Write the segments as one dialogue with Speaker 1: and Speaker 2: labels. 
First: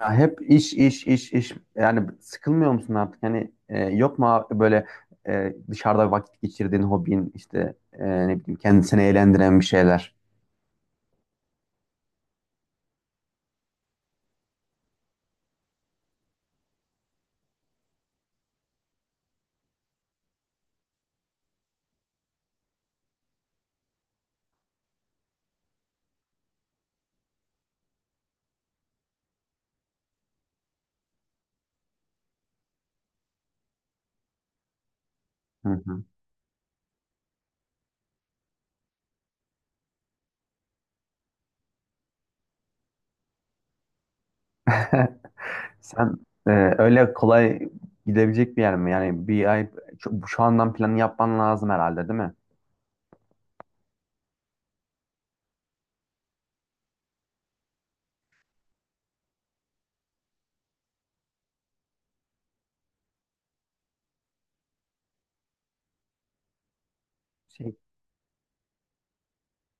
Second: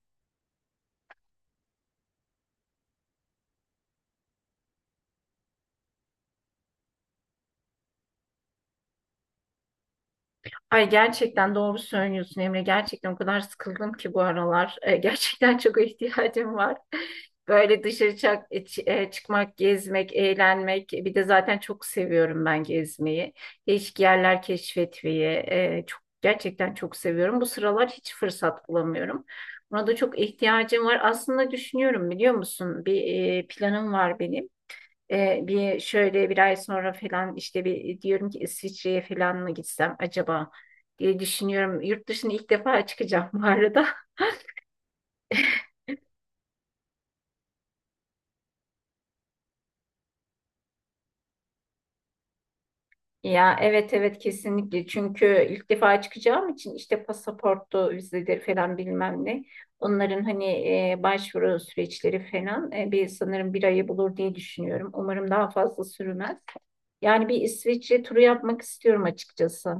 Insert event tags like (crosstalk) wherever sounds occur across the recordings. Speaker 1: Ya hep iş iş iş iş yani sıkılmıyor musun artık? Hani yok mu abi böyle dışarıda vakit geçirdiğin hobin işte ne bileyim kendini eğlendiren bir şeyler.
Speaker 2: Ay gerçekten doğru söylüyorsun Emre. Gerçekten o kadar sıkıldım ki bu aralar. Gerçekten çok ihtiyacım var. Böyle dışarı çak, e, çı- e, çıkmak, gezmek, eğlenmek. Bir de zaten çok seviyorum ben gezmeyi. Değişik yerler keşfetmeyi. Çok gerçekten çok seviyorum. Bu sıralar hiç fırsat bulamıyorum. Buna da çok ihtiyacım var. Aslında düşünüyorum biliyor musun? Planım var benim. E,
Speaker 1: Hı
Speaker 2: bir
Speaker 1: hı.
Speaker 2: Şöyle bir ay sonra falan işte bir diyorum ki İsviçre'ye falan mı gitsem acaba diye düşünüyorum. Yurt dışına ilk defa çıkacağım bu arada. (laughs)
Speaker 1: (laughs) Sen e, öyle kolay gidebilecek bir yer mi? Yani bir ay şu andan planı yapman lazım herhalde değil mi?
Speaker 2: Ya evet, evet, kesinlikle çünkü ilk defa çıkacağım için işte pasaportu, vizeleri falan bilmem ne. Onların hani başvuru süreçleri falan, bir sanırım bir ayı bulur diye düşünüyorum. Umarım daha fazla sürmez. Yani bir
Speaker 1: Şey,
Speaker 2: İsviçre turu yapmak istiyorum açıkçası.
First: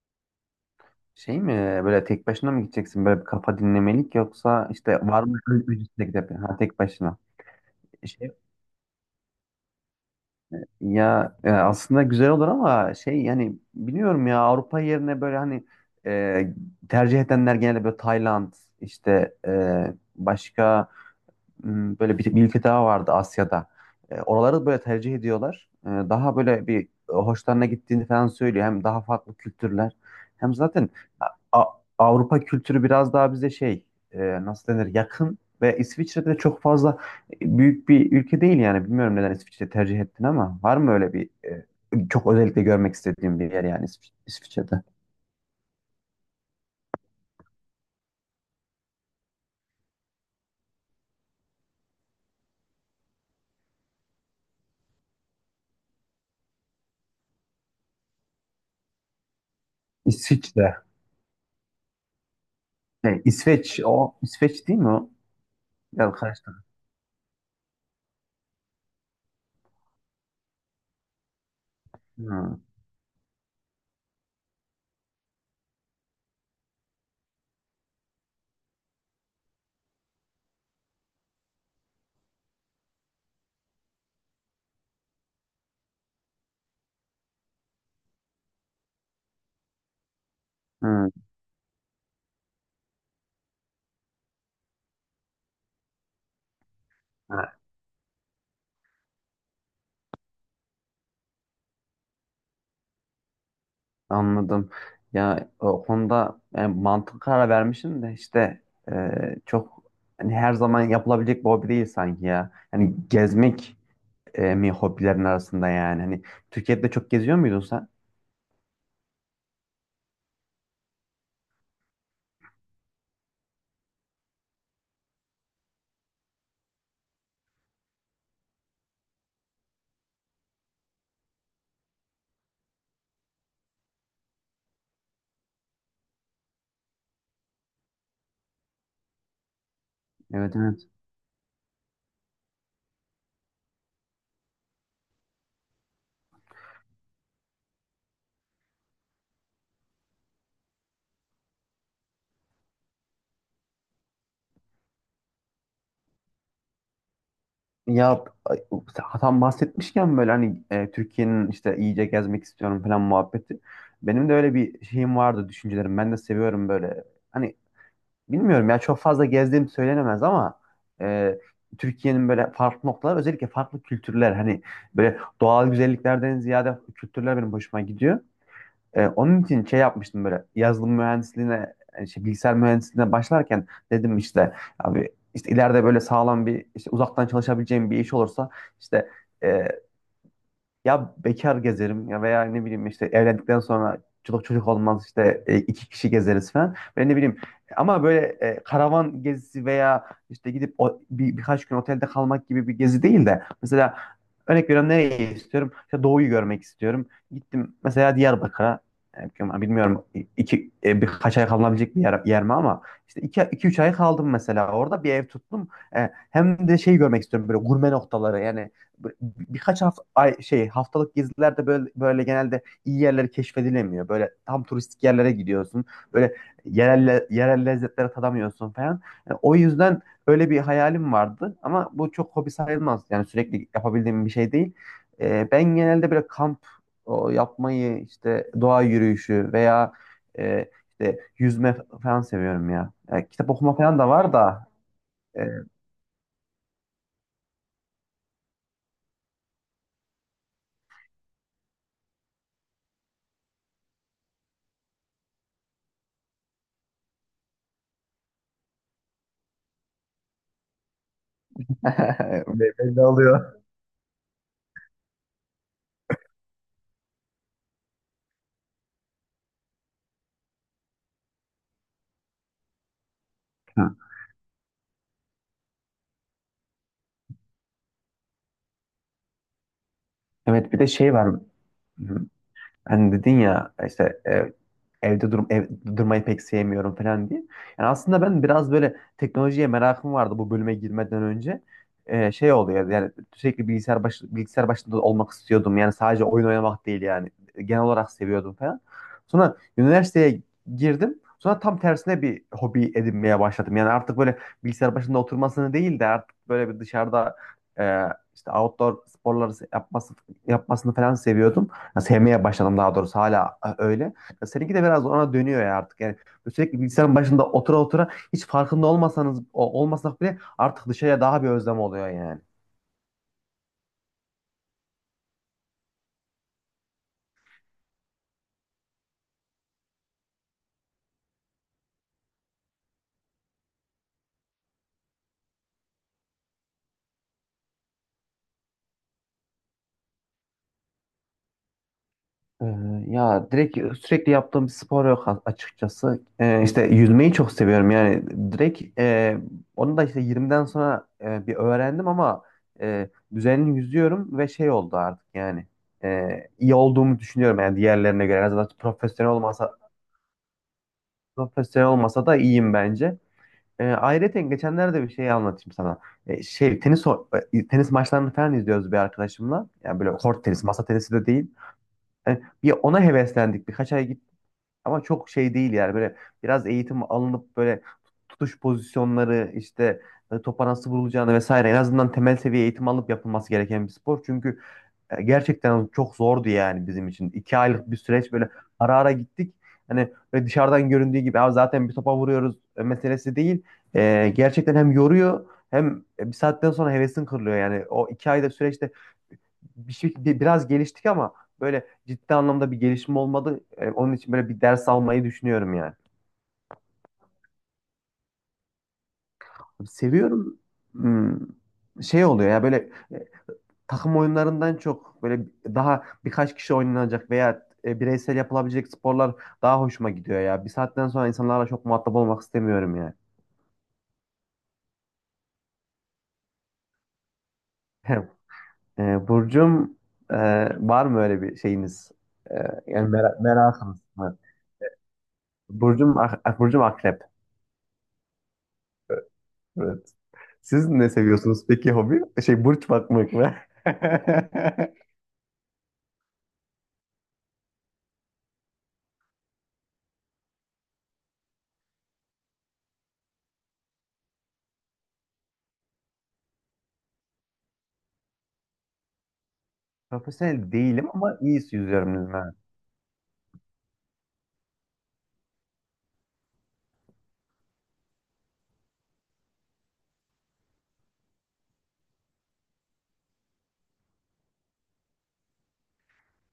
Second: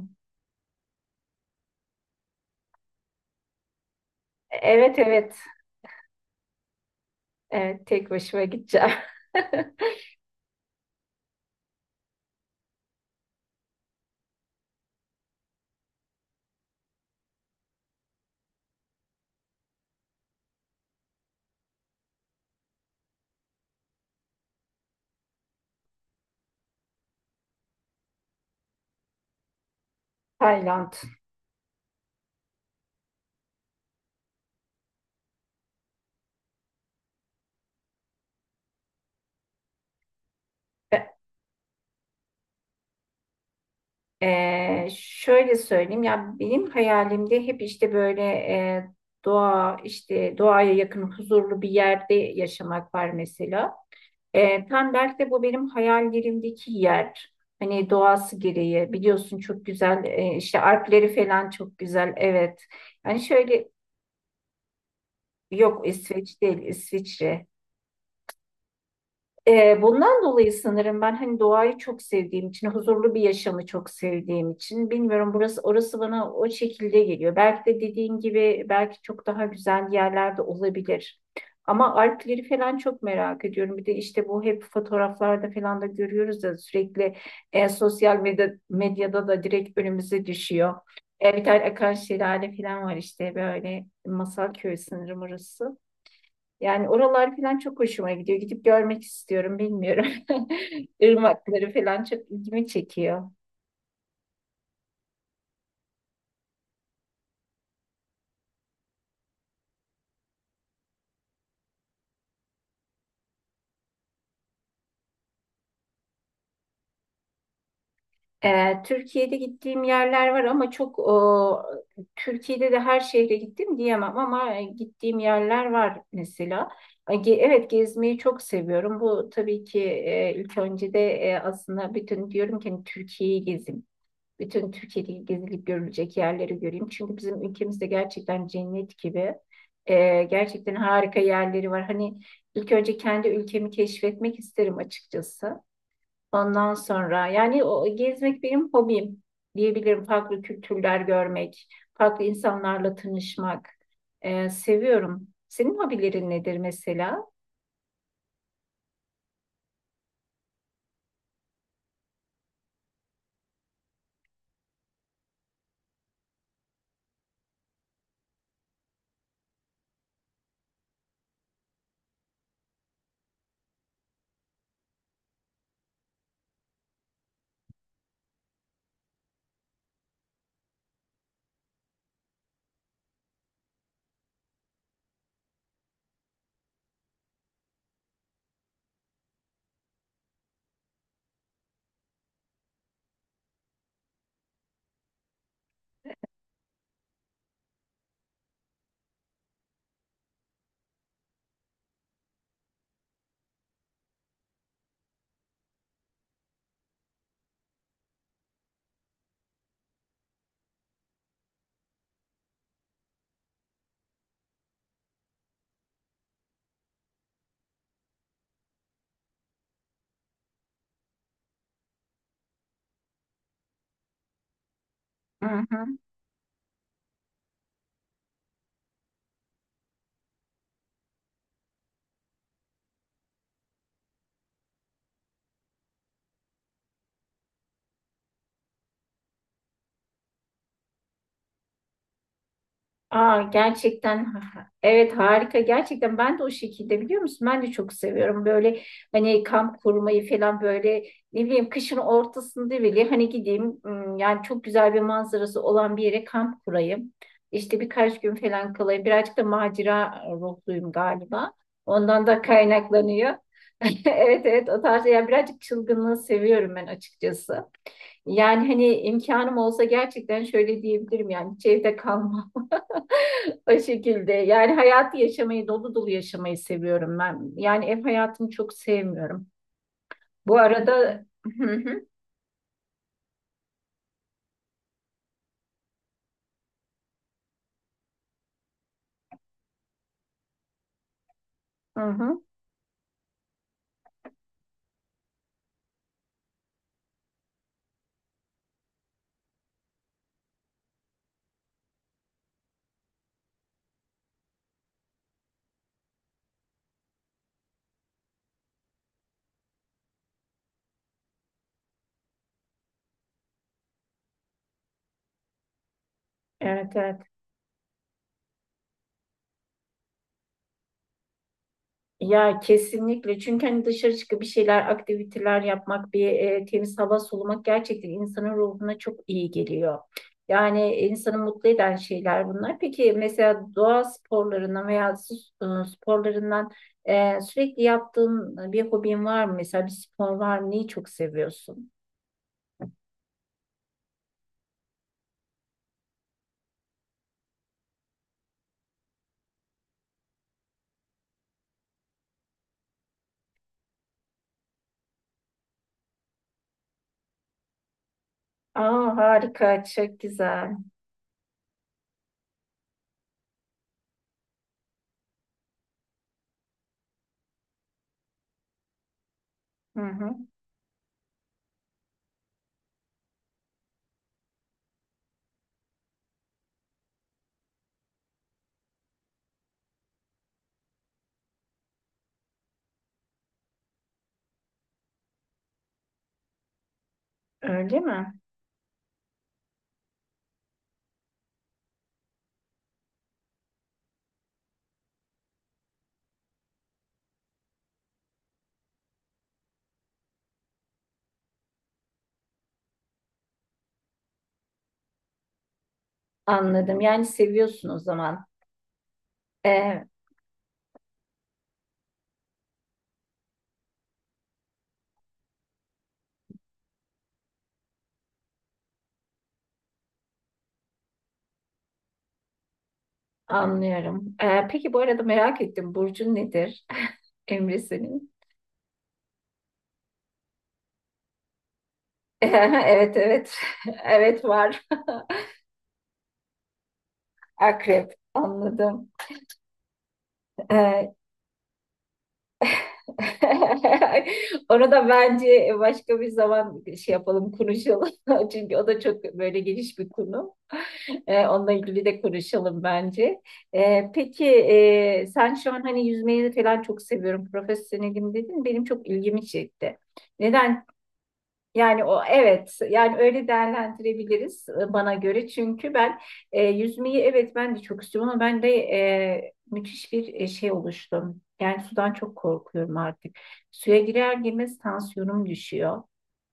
Speaker 1: şey mi böyle tek başına mı gideceksin böyle bir kafa dinlemelik yoksa işte
Speaker 2: Evet,
Speaker 1: var
Speaker 2: evet,
Speaker 1: mı öncesinde gidip ha, tek başına.
Speaker 2: evet,
Speaker 1: E,
Speaker 2: tek
Speaker 1: Şey
Speaker 2: başıma gideceğim. (laughs)
Speaker 1: Ya aslında güzel olur ama şey yani biliyorum ya Avrupa yerine böyle hani e, tercih edenler genelde böyle Tayland işte başka Hmm, böyle bir ülke daha vardı Asya'da. Oraları böyle tercih ediyorlar. Daha böyle bir hoşlarına gittiğini falan söylüyor. Hem daha farklı kültürler. Hem zaten
Speaker 2: Tayland.
Speaker 1: A- Avrupa kültürü biraz daha bize şey e, nasıl denir, yakın ve İsviçre'de de çok fazla büyük bir ülke değil yani. Bilmiyorum neden İsviçre tercih ettin ama var mı
Speaker 2: Be-
Speaker 1: öyle bir çok özellikle görmek istediğim bir yer yani İsviçre'de?
Speaker 2: Şöyle söyleyeyim ya, benim hayalimde hep işte böyle, doğa, işte doğaya yakın huzurlu bir yerde yaşamak var mesela. Tam belki de bu benim hayallerimdeki yer. Hani doğası gereği biliyorsun çok güzel, işte
Speaker 1: İsviçre.
Speaker 2: Alpleri falan çok güzel, evet. Yani
Speaker 1: Şey,
Speaker 2: şöyle,
Speaker 1: İsveç o, İsveç değil mi o?
Speaker 2: yok
Speaker 1: Biraz
Speaker 2: İsveç değil,
Speaker 1: karıştırdım.
Speaker 2: İsviçre. Bundan dolayı sanırım ben hani doğayı çok sevdiğim
Speaker 1: Hmm,
Speaker 2: için, huzurlu bir yaşamı çok sevdiğim için bilmiyorum burası orası bana o şekilde geliyor. Belki de dediğin gibi belki çok daha güzel yerlerde olabilir. Ama Alpleri falan çok merak ediyorum. Bir de işte bu hep fotoğraflarda falan da görüyoruz ya sürekli, sosyal medya, medyada da direkt önümüze düşüyor.
Speaker 1: hmm.
Speaker 2: Bir tane akan şelale falan var, işte böyle masal köyü sanırım orası. Yani oralar
Speaker 1: Ha,
Speaker 2: falan çok hoşuma gidiyor. Gidip görmek istiyorum, bilmiyorum. (laughs) Irmakları falan çok ilgimi çekiyor.
Speaker 1: anladım. Ya o konuda yani mantık karar vermişim de işte çok hani her zaman yapılabilecek bir hobi değil sanki ya. Hani gezmek mi hobilerin arasında yani? Hani Türkiye'de çok geziyor muydun sen?
Speaker 2: Türkiye'de gittiğim yerler var ama çok o, Türkiye'de de her şehre gittim diyemem ama gittiğim yerler var mesela. Evet, gezmeyi çok seviyorum. Bu tabii ki, ilk önce de aslında bütün diyorum ki hani Türkiye'yi gezin. Bütün Türkiye'deki gezilip görülecek yerleri göreyim. Çünkü bizim ülkemizde gerçekten cennet gibi.
Speaker 1: Evet,
Speaker 2: Gerçekten
Speaker 1: evet.
Speaker 2: harika yerleri var. Hani ilk önce kendi ülkemi keşfetmek isterim açıkçası. Ondan sonra yani o gezmek benim hobim diyebilirim. Farklı kültürler görmek, farklı insanlarla tanışmak seviyorum. Senin hobilerin nedir mesela?
Speaker 1: Ya ay, tam bahsetmişken böyle hani Türkiye'nin işte iyice gezmek istiyorum falan muhabbeti. Benim de öyle bir şeyim vardı, düşüncelerim. Ben de seviyorum böyle. Hani bilmiyorum ya çok fazla gezdiğim söylenemez ama e, Türkiye'nin böyle farklı noktalar, özellikle farklı kültürler hani böyle doğal güzelliklerden ziyade kültürler benim hoşuma gidiyor. Onun için şey yapmıştım, böyle yazılım mühendisliğine bilgisayar mühendisliğine başlarken dedim işte abi işte ileride böyle sağlam bir, işte uzaktan çalışabileceğim bir iş olursa işte e, ya bekar gezerim ya veya ne bileyim işte evlendikten sonra çocuk olmaz işte iki kişi gezeriz falan. Ben ne bileyim ama böyle karavan gezisi veya işte gidip o, birkaç gün otelde kalmak gibi bir gezi değil de, mesela örnek veriyorum, nereye istiyorum? İşte doğuyu görmek istiyorum. Gittim mesela Diyarbakır'a e, bilmiyorum, iki birkaç ay kalınabilecek bir yer mi ama işte iki üç ay kaldım mesela, orada bir ev tuttum. Hem de şey görmek istiyorum, böyle gurme noktaları yani bir- birkaç hafta ay şey haftalık gezilerde böyle böyle genelde iyi yerleri keşfedilemiyor. Böyle tam turistik yerlere
Speaker 2: Hı
Speaker 1: gidiyorsun.
Speaker 2: hı.
Speaker 1: Böyle yerel lezzetlere tadamıyorsun falan. Yani o yüzden öyle bir hayalim vardı ama bu çok hobi sayılmaz. Yani sürekli yapabildiğim bir şey değil. Ben genelde böyle kamp o, yapmayı, işte doğa yürüyüşü veya e, işte yüzme falan seviyorum ya. Yani
Speaker 2: Aa,
Speaker 1: kitap okuma falan da
Speaker 2: gerçekten,
Speaker 1: var da
Speaker 2: evet
Speaker 1: e,
Speaker 2: harika, gerçekten ben de o şekilde biliyor musun, ben de çok seviyorum böyle hani kamp kurmayı falan, böyle ne bileyim kışın ortasında bile hani gideyim, yani çok güzel bir manzarası olan bir yere kamp kurayım, işte birkaç gün falan kalayım, birazcık da macera ruhluyum galiba, ondan da
Speaker 1: (laughs) belli
Speaker 2: kaynaklanıyor.
Speaker 1: oluyor.
Speaker 2: (laughs) Evet, evet, o tarz yani, birazcık çılgınlığı seviyorum ben açıkçası. Yani hani imkanım olsa gerçekten şöyle diyebilirim, yani hiç evde kalmam o
Speaker 1: Hı.
Speaker 2: şekilde. Yani hayatı yaşamayı, dolu dolu yaşamayı seviyorum ben. Yani ev hayatını çok sevmiyorum. Bu
Speaker 1: Evet, bir de şey
Speaker 2: arada.
Speaker 1: var.
Speaker 2: Hı hı,
Speaker 1: Hı. Hani dedin ya işte evde durmayı pek sevmiyorum falan diye. Yani aslında ben biraz böyle teknolojiye merakım vardı bu bölüme girmeden önce.
Speaker 2: hı hı.
Speaker 1: Şey oluyor yani sürekli bilgisayar başında olmak istiyordum. Yani sadece oyun oynamak değil yani. Genel olarak seviyordum falan. Sonra üniversiteye girdim. Sonra tam tersine bir hobi edinmeye başladım. Yani artık böyle bilgisayar başında oturmasını değil de artık böyle bir dışarıda e, işte outdoor sporları yapmasını falan seviyordum. Ya sevmeye başladım daha doğrusu hala öyle. Ya seninki de biraz ona dönüyor ya artık. Yani böyle sürekli
Speaker 2: Evet,
Speaker 1: bilgisayarın
Speaker 2: evet.
Speaker 1: başında otura otura hiç farkında olmasak bile artık dışarıya daha bir özlem oluyor yani.
Speaker 2: Ya kesinlikle. Çünkü hani dışarı çıkıp bir şeyler, aktiviteler yapmak, bir temiz hava solumak gerçekten insanın ruhuna çok iyi geliyor. Yani insanı mutlu eden şeyler bunlar. Peki mesela doğa sporlarından veya su sporlarından, sürekli yaptığın bir hobin var mı? Mesela bir spor var mı? Neyi çok seviyorsun?
Speaker 1: Ee, Ya direkt sürekli yaptığım bir spor yok açıkçası. İşte yüzmeyi çok seviyorum yani direkt onu da işte 20'den sonra bir öğrendim ama düzenli yüzüyorum ve şey oldu artık yani e, iyi olduğumu düşünüyorum yani diğerlerine göre. En azından
Speaker 2: Aa, harika, çok güzel.
Speaker 1: profesyonel olmasa da iyiyim bence. Ayrıca geçenlerde bir şey anlatayım sana. Tenis maçlarını falan izliyoruz bir arkadaşımla.
Speaker 2: Hı
Speaker 1: Yani böyle
Speaker 2: hı.
Speaker 1: kort tenisi, masa tenisi de değil. Bir ona heveslendik. Birkaç ay git, ama çok şey değil yani, böyle biraz eğitim alınıp böyle tutuş pozisyonları işte topa nasıl vurulacağını vesaire, en azından temel seviye eğitim alıp yapılması gereken bir spor. Çünkü gerçekten çok zordu yani bizim için. İki aylık bir
Speaker 2: Öyle mi?
Speaker 1: süreç böyle ara ara gittik. Hani böyle dışarıdan göründüğü gibi "abi zaten bir topa vuruyoruz meselesi" değil. Gerçekten hem yoruyor hem bir saatten sonra hevesin kırılıyor. Yani o iki ayda süreçte biraz geliştik ama böyle ciddi anlamda bir gelişme olmadı. Onun için böyle bir ders almayı düşünüyorum yani.
Speaker 2: Anladım. Yani seviyorsun o zaman. Ee,
Speaker 1: Seviyorum. Hmm, şey oluyor ya böyle takım oyunlarından çok, böyle daha birkaç kişi oynanacak veya bireysel yapılabilecek sporlar daha hoşuma gidiyor ya. Bir saatten sonra insanlarla çok muhatap olmak istemiyorum ya.
Speaker 2: Anlıyorum. Peki bu arada merak ettim. Burcun nedir? (laughs) Emre senin.
Speaker 1: (laughs) Burcum e, var mı öyle bir şeyiniz?
Speaker 2: (laughs)
Speaker 1: E, Yani
Speaker 2: Evet, evet.
Speaker 1: merakınız
Speaker 2: (laughs)
Speaker 1: mı?
Speaker 2: Evet, var.
Speaker 1: Burcum akrep.
Speaker 2: (laughs) Akrep. Anladım.
Speaker 1: Evet. Siz ne
Speaker 2: Ee, (laughs)
Speaker 1: seviyorsunuz peki hobi? Şey, burç bakmak mı? (laughs)
Speaker 2: Onu da bence başka bir zaman şey yapalım, konuşalım. (laughs) Çünkü o da çok böyle geniş bir konu. Onunla ilgili de konuşalım bence. Sen şu an hani yüzmeyi falan çok seviyorum. Profesyonelim dedin. Benim çok ilgimi çekti.
Speaker 1: Profesyonel
Speaker 2: Neden.
Speaker 1: değilim ama iyi
Speaker 2: Yani
Speaker 1: yüzüyorum
Speaker 2: o,
Speaker 1: yüzme.
Speaker 2: evet yani öyle değerlendirebiliriz, bana göre çünkü ben yüzmeyi, evet ben de çok istiyorum ama ben de müthiş bir şey oluştum. Yani sudan çok korkuyorum artık. Suya girer girmez tansiyonum düşüyor.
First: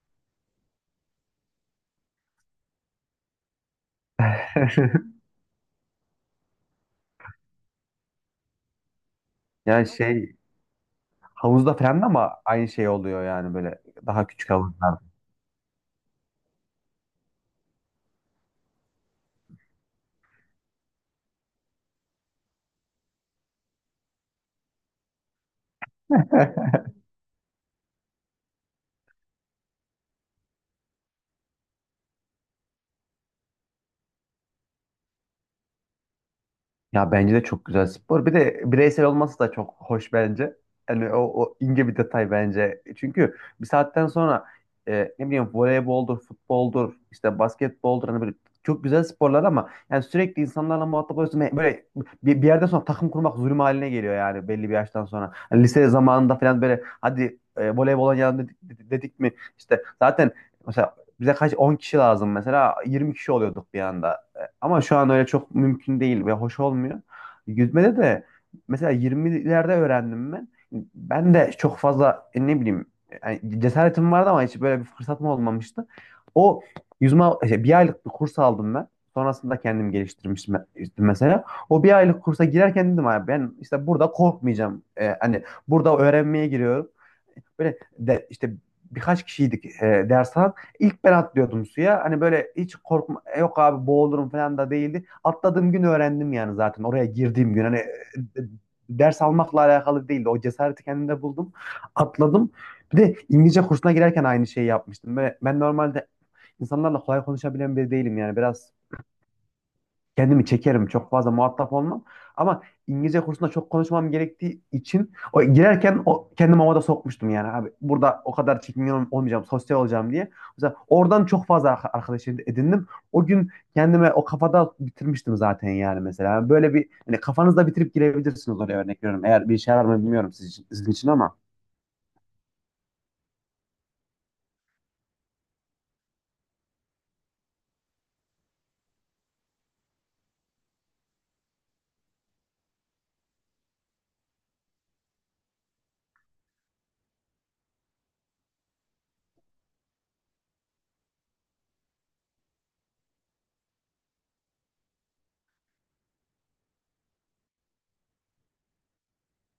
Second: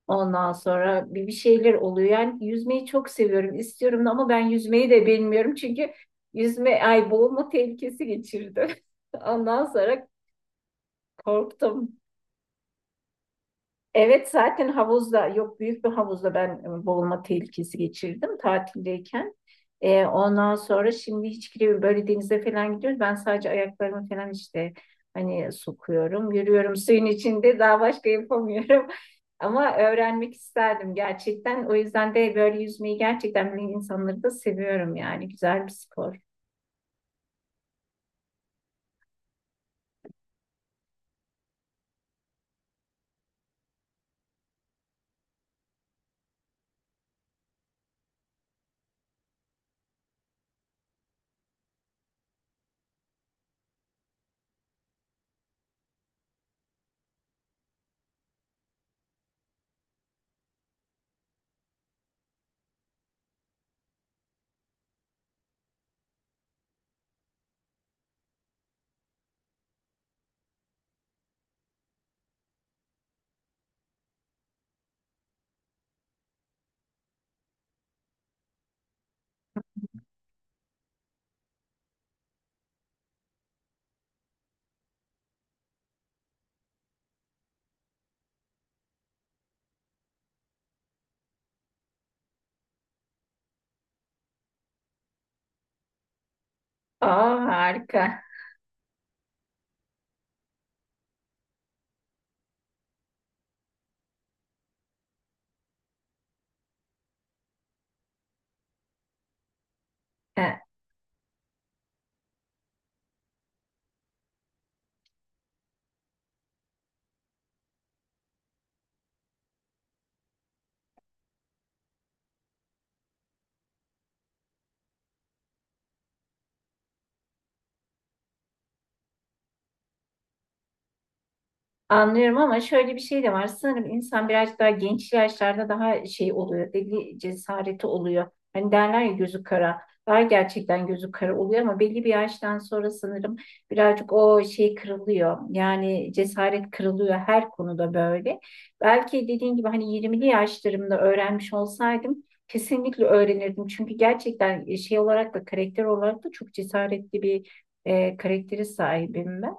Speaker 2: Ondan sonra bir şeyler oluyor. Yani yüzmeyi çok seviyorum, istiyorum da ama ben yüzmeyi de
Speaker 1: (laughs)
Speaker 2: bilmiyorum çünkü yüzme, ay, boğulma tehlikesi geçirdim. (laughs) Ondan
Speaker 1: Yani
Speaker 2: sonra
Speaker 1: şey, havuzda
Speaker 2: korktum.
Speaker 1: falan da ama aynı şey oluyor yani, böyle daha
Speaker 2: Evet,
Speaker 1: küçük
Speaker 2: zaten
Speaker 1: havuzlar.
Speaker 2: havuzda yok, büyük bir havuzda ben boğulma tehlikesi geçirdim tatildeyken. Ondan sonra şimdi hiç giremiyorum. Böyle denize falan gidiyoruz. Ben sadece ayaklarımı falan işte hani sokuyorum,
Speaker 1: (laughs)
Speaker 2: yürüyorum suyun içinde, daha başka yapamıyorum. (laughs) Ama öğrenmek isterdim gerçekten. O yüzden de böyle yüzmeyi gerçekten bilen insanları da seviyorum yani. Güzel bir spor.
Speaker 1: Ya bence de çok güzel spor. Bir de bireysel olması da çok hoş bence. Yani o, o ince bir detay bence. Çünkü bir saatten sonra ne bileyim voleyboldur, futboldur, işte basketboldur, hani böyle çok güzel sporlar ama yani sürekli insanlarla muhatap oluyorsun. Ve böyle bir yerden sonra takım kurmak zulüm haline geliyor yani belli bir yaştan sonra. Hani lise zamanında falan böyle hadi voleybol dedik mi işte zaten mesela bize kaç 10 kişi lazım, mesela 20 kişi oluyorduk bir anda ama şu an öyle çok mümkün değil ve hoş olmuyor. Yüzmede de mesela 20'lerde öğrendim ben. Ben de çok fazla ne bileyim, yani cesaretim vardı ama hiç böyle bir fırsatım olmamıştı. O yüzme şey, bir aylık bir kurs aldım ben. Sonrasında kendim geliştirmiştim işte mesela. O bir aylık kursa girerken dedim abi ben işte burada korkmayacağım. Hani burada öğrenmeye giriyorum. Böyle de, işte birkaç kişiydik e, ders İlk ben atlıyordum suya. Hani böyle hiç korkma, "e, yok abi boğulurum" falan da değildi. Atladığım gün öğrendim yani, zaten oraya
Speaker 2: Aa,
Speaker 1: girdiğim gün hani
Speaker 2: harika.
Speaker 1: e, ders almakla alakalı değildi. O cesareti kendimde buldum. Atladım. Bir de İngilizce kursuna girerken aynı şeyi yapmıştım. Böyle ben normalde insanlarla kolay konuşabilen biri değilim yani. Biraz kendimi
Speaker 2: Ee,
Speaker 1: çekerim. Çok fazla muhatap olmam. Ama İngilizce kursunda çok konuşmam gerektiği için o girerken o kendimi havada sokmuştum yani abi. Burada o kadar çekingen olmayacağım, sosyal olacağım diye. Mesela oradan çok fazla arkadaş edindim. O gün kendime o kafada bitirmiştim zaten yani mesela. Böyle bir, hani kafanızda bitirip girebilirsiniz oraya, örnek veriyorum. Eğer bir işe yarar mı bilmiyorum sizin için ama.
Speaker 2: Anlıyorum ama şöyle bir şey de var. Sanırım insan biraz daha genç yaşlarda daha şey oluyor. Belli cesareti oluyor. Hani derler ya, gözü kara. Daha gerçekten gözü kara oluyor ama belli bir yaştan sonra sanırım birazcık o şey kırılıyor. Yani cesaret kırılıyor her konuda böyle. Belki dediğin gibi hani 20'li yaşlarımda öğrenmiş olsaydım kesinlikle öğrenirdim. Çünkü gerçekten şey olarak da karakter olarak da çok cesaretli bir karaktere sahibim ben.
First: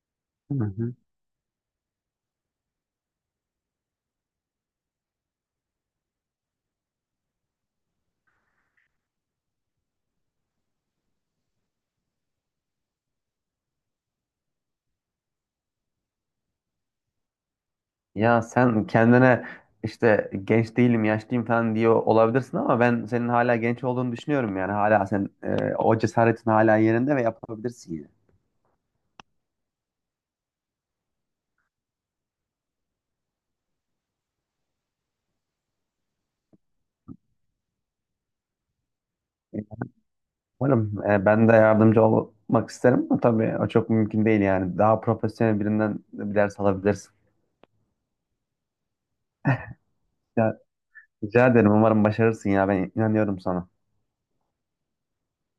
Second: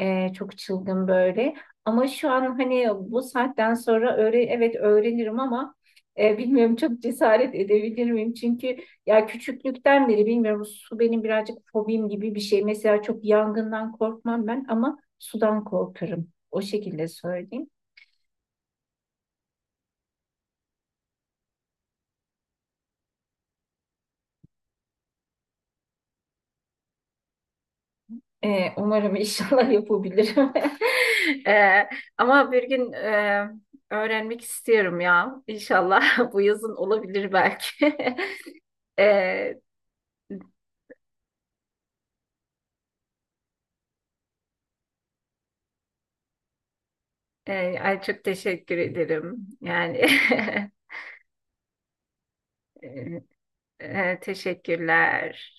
Speaker 2: Çok
Speaker 1: Hı hı.
Speaker 2: çılgın böyle. Ama şu an hani bu saatten sonra evet öğrenirim ama bilmiyorum, çok cesaret edebilir miyim? Çünkü ya, küçüklükten beri bilmiyorum, su benim birazcık fobim gibi bir şey. Mesela çok yangından korkmam ben ama sudan korkarım. O şekilde söyleyeyim.
Speaker 1: Ya sen kendine işte genç değilim, yaşlıyım falan diyor olabilirsin ama ben senin hala genç olduğunu düşünüyorum yani. Hala sen o cesaretin hala yerinde ve yapabilirsin yani.
Speaker 2: Umarım inşallah (laughs) yapabilirim. (laughs) Ee, Ama bir gün öğrenmek istiyorum ya. İnşallah (laughs) bu yazın olabilir belki. (laughs) Ee,
Speaker 1: Umarım, ben de yardımcı olmak isterim ama tabii o çok mümkün değil yani. Daha profesyonel birinden bir ders alabilirsin.
Speaker 2: Ay çok teşekkür ederim. Yani
Speaker 1: Ya,
Speaker 2: (laughs)
Speaker 1: rica ederim, umarım başarırsın ya, ben
Speaker 2: e,
Speaker 1: inanıyorum sana.
Speaker 2: teşekkürler.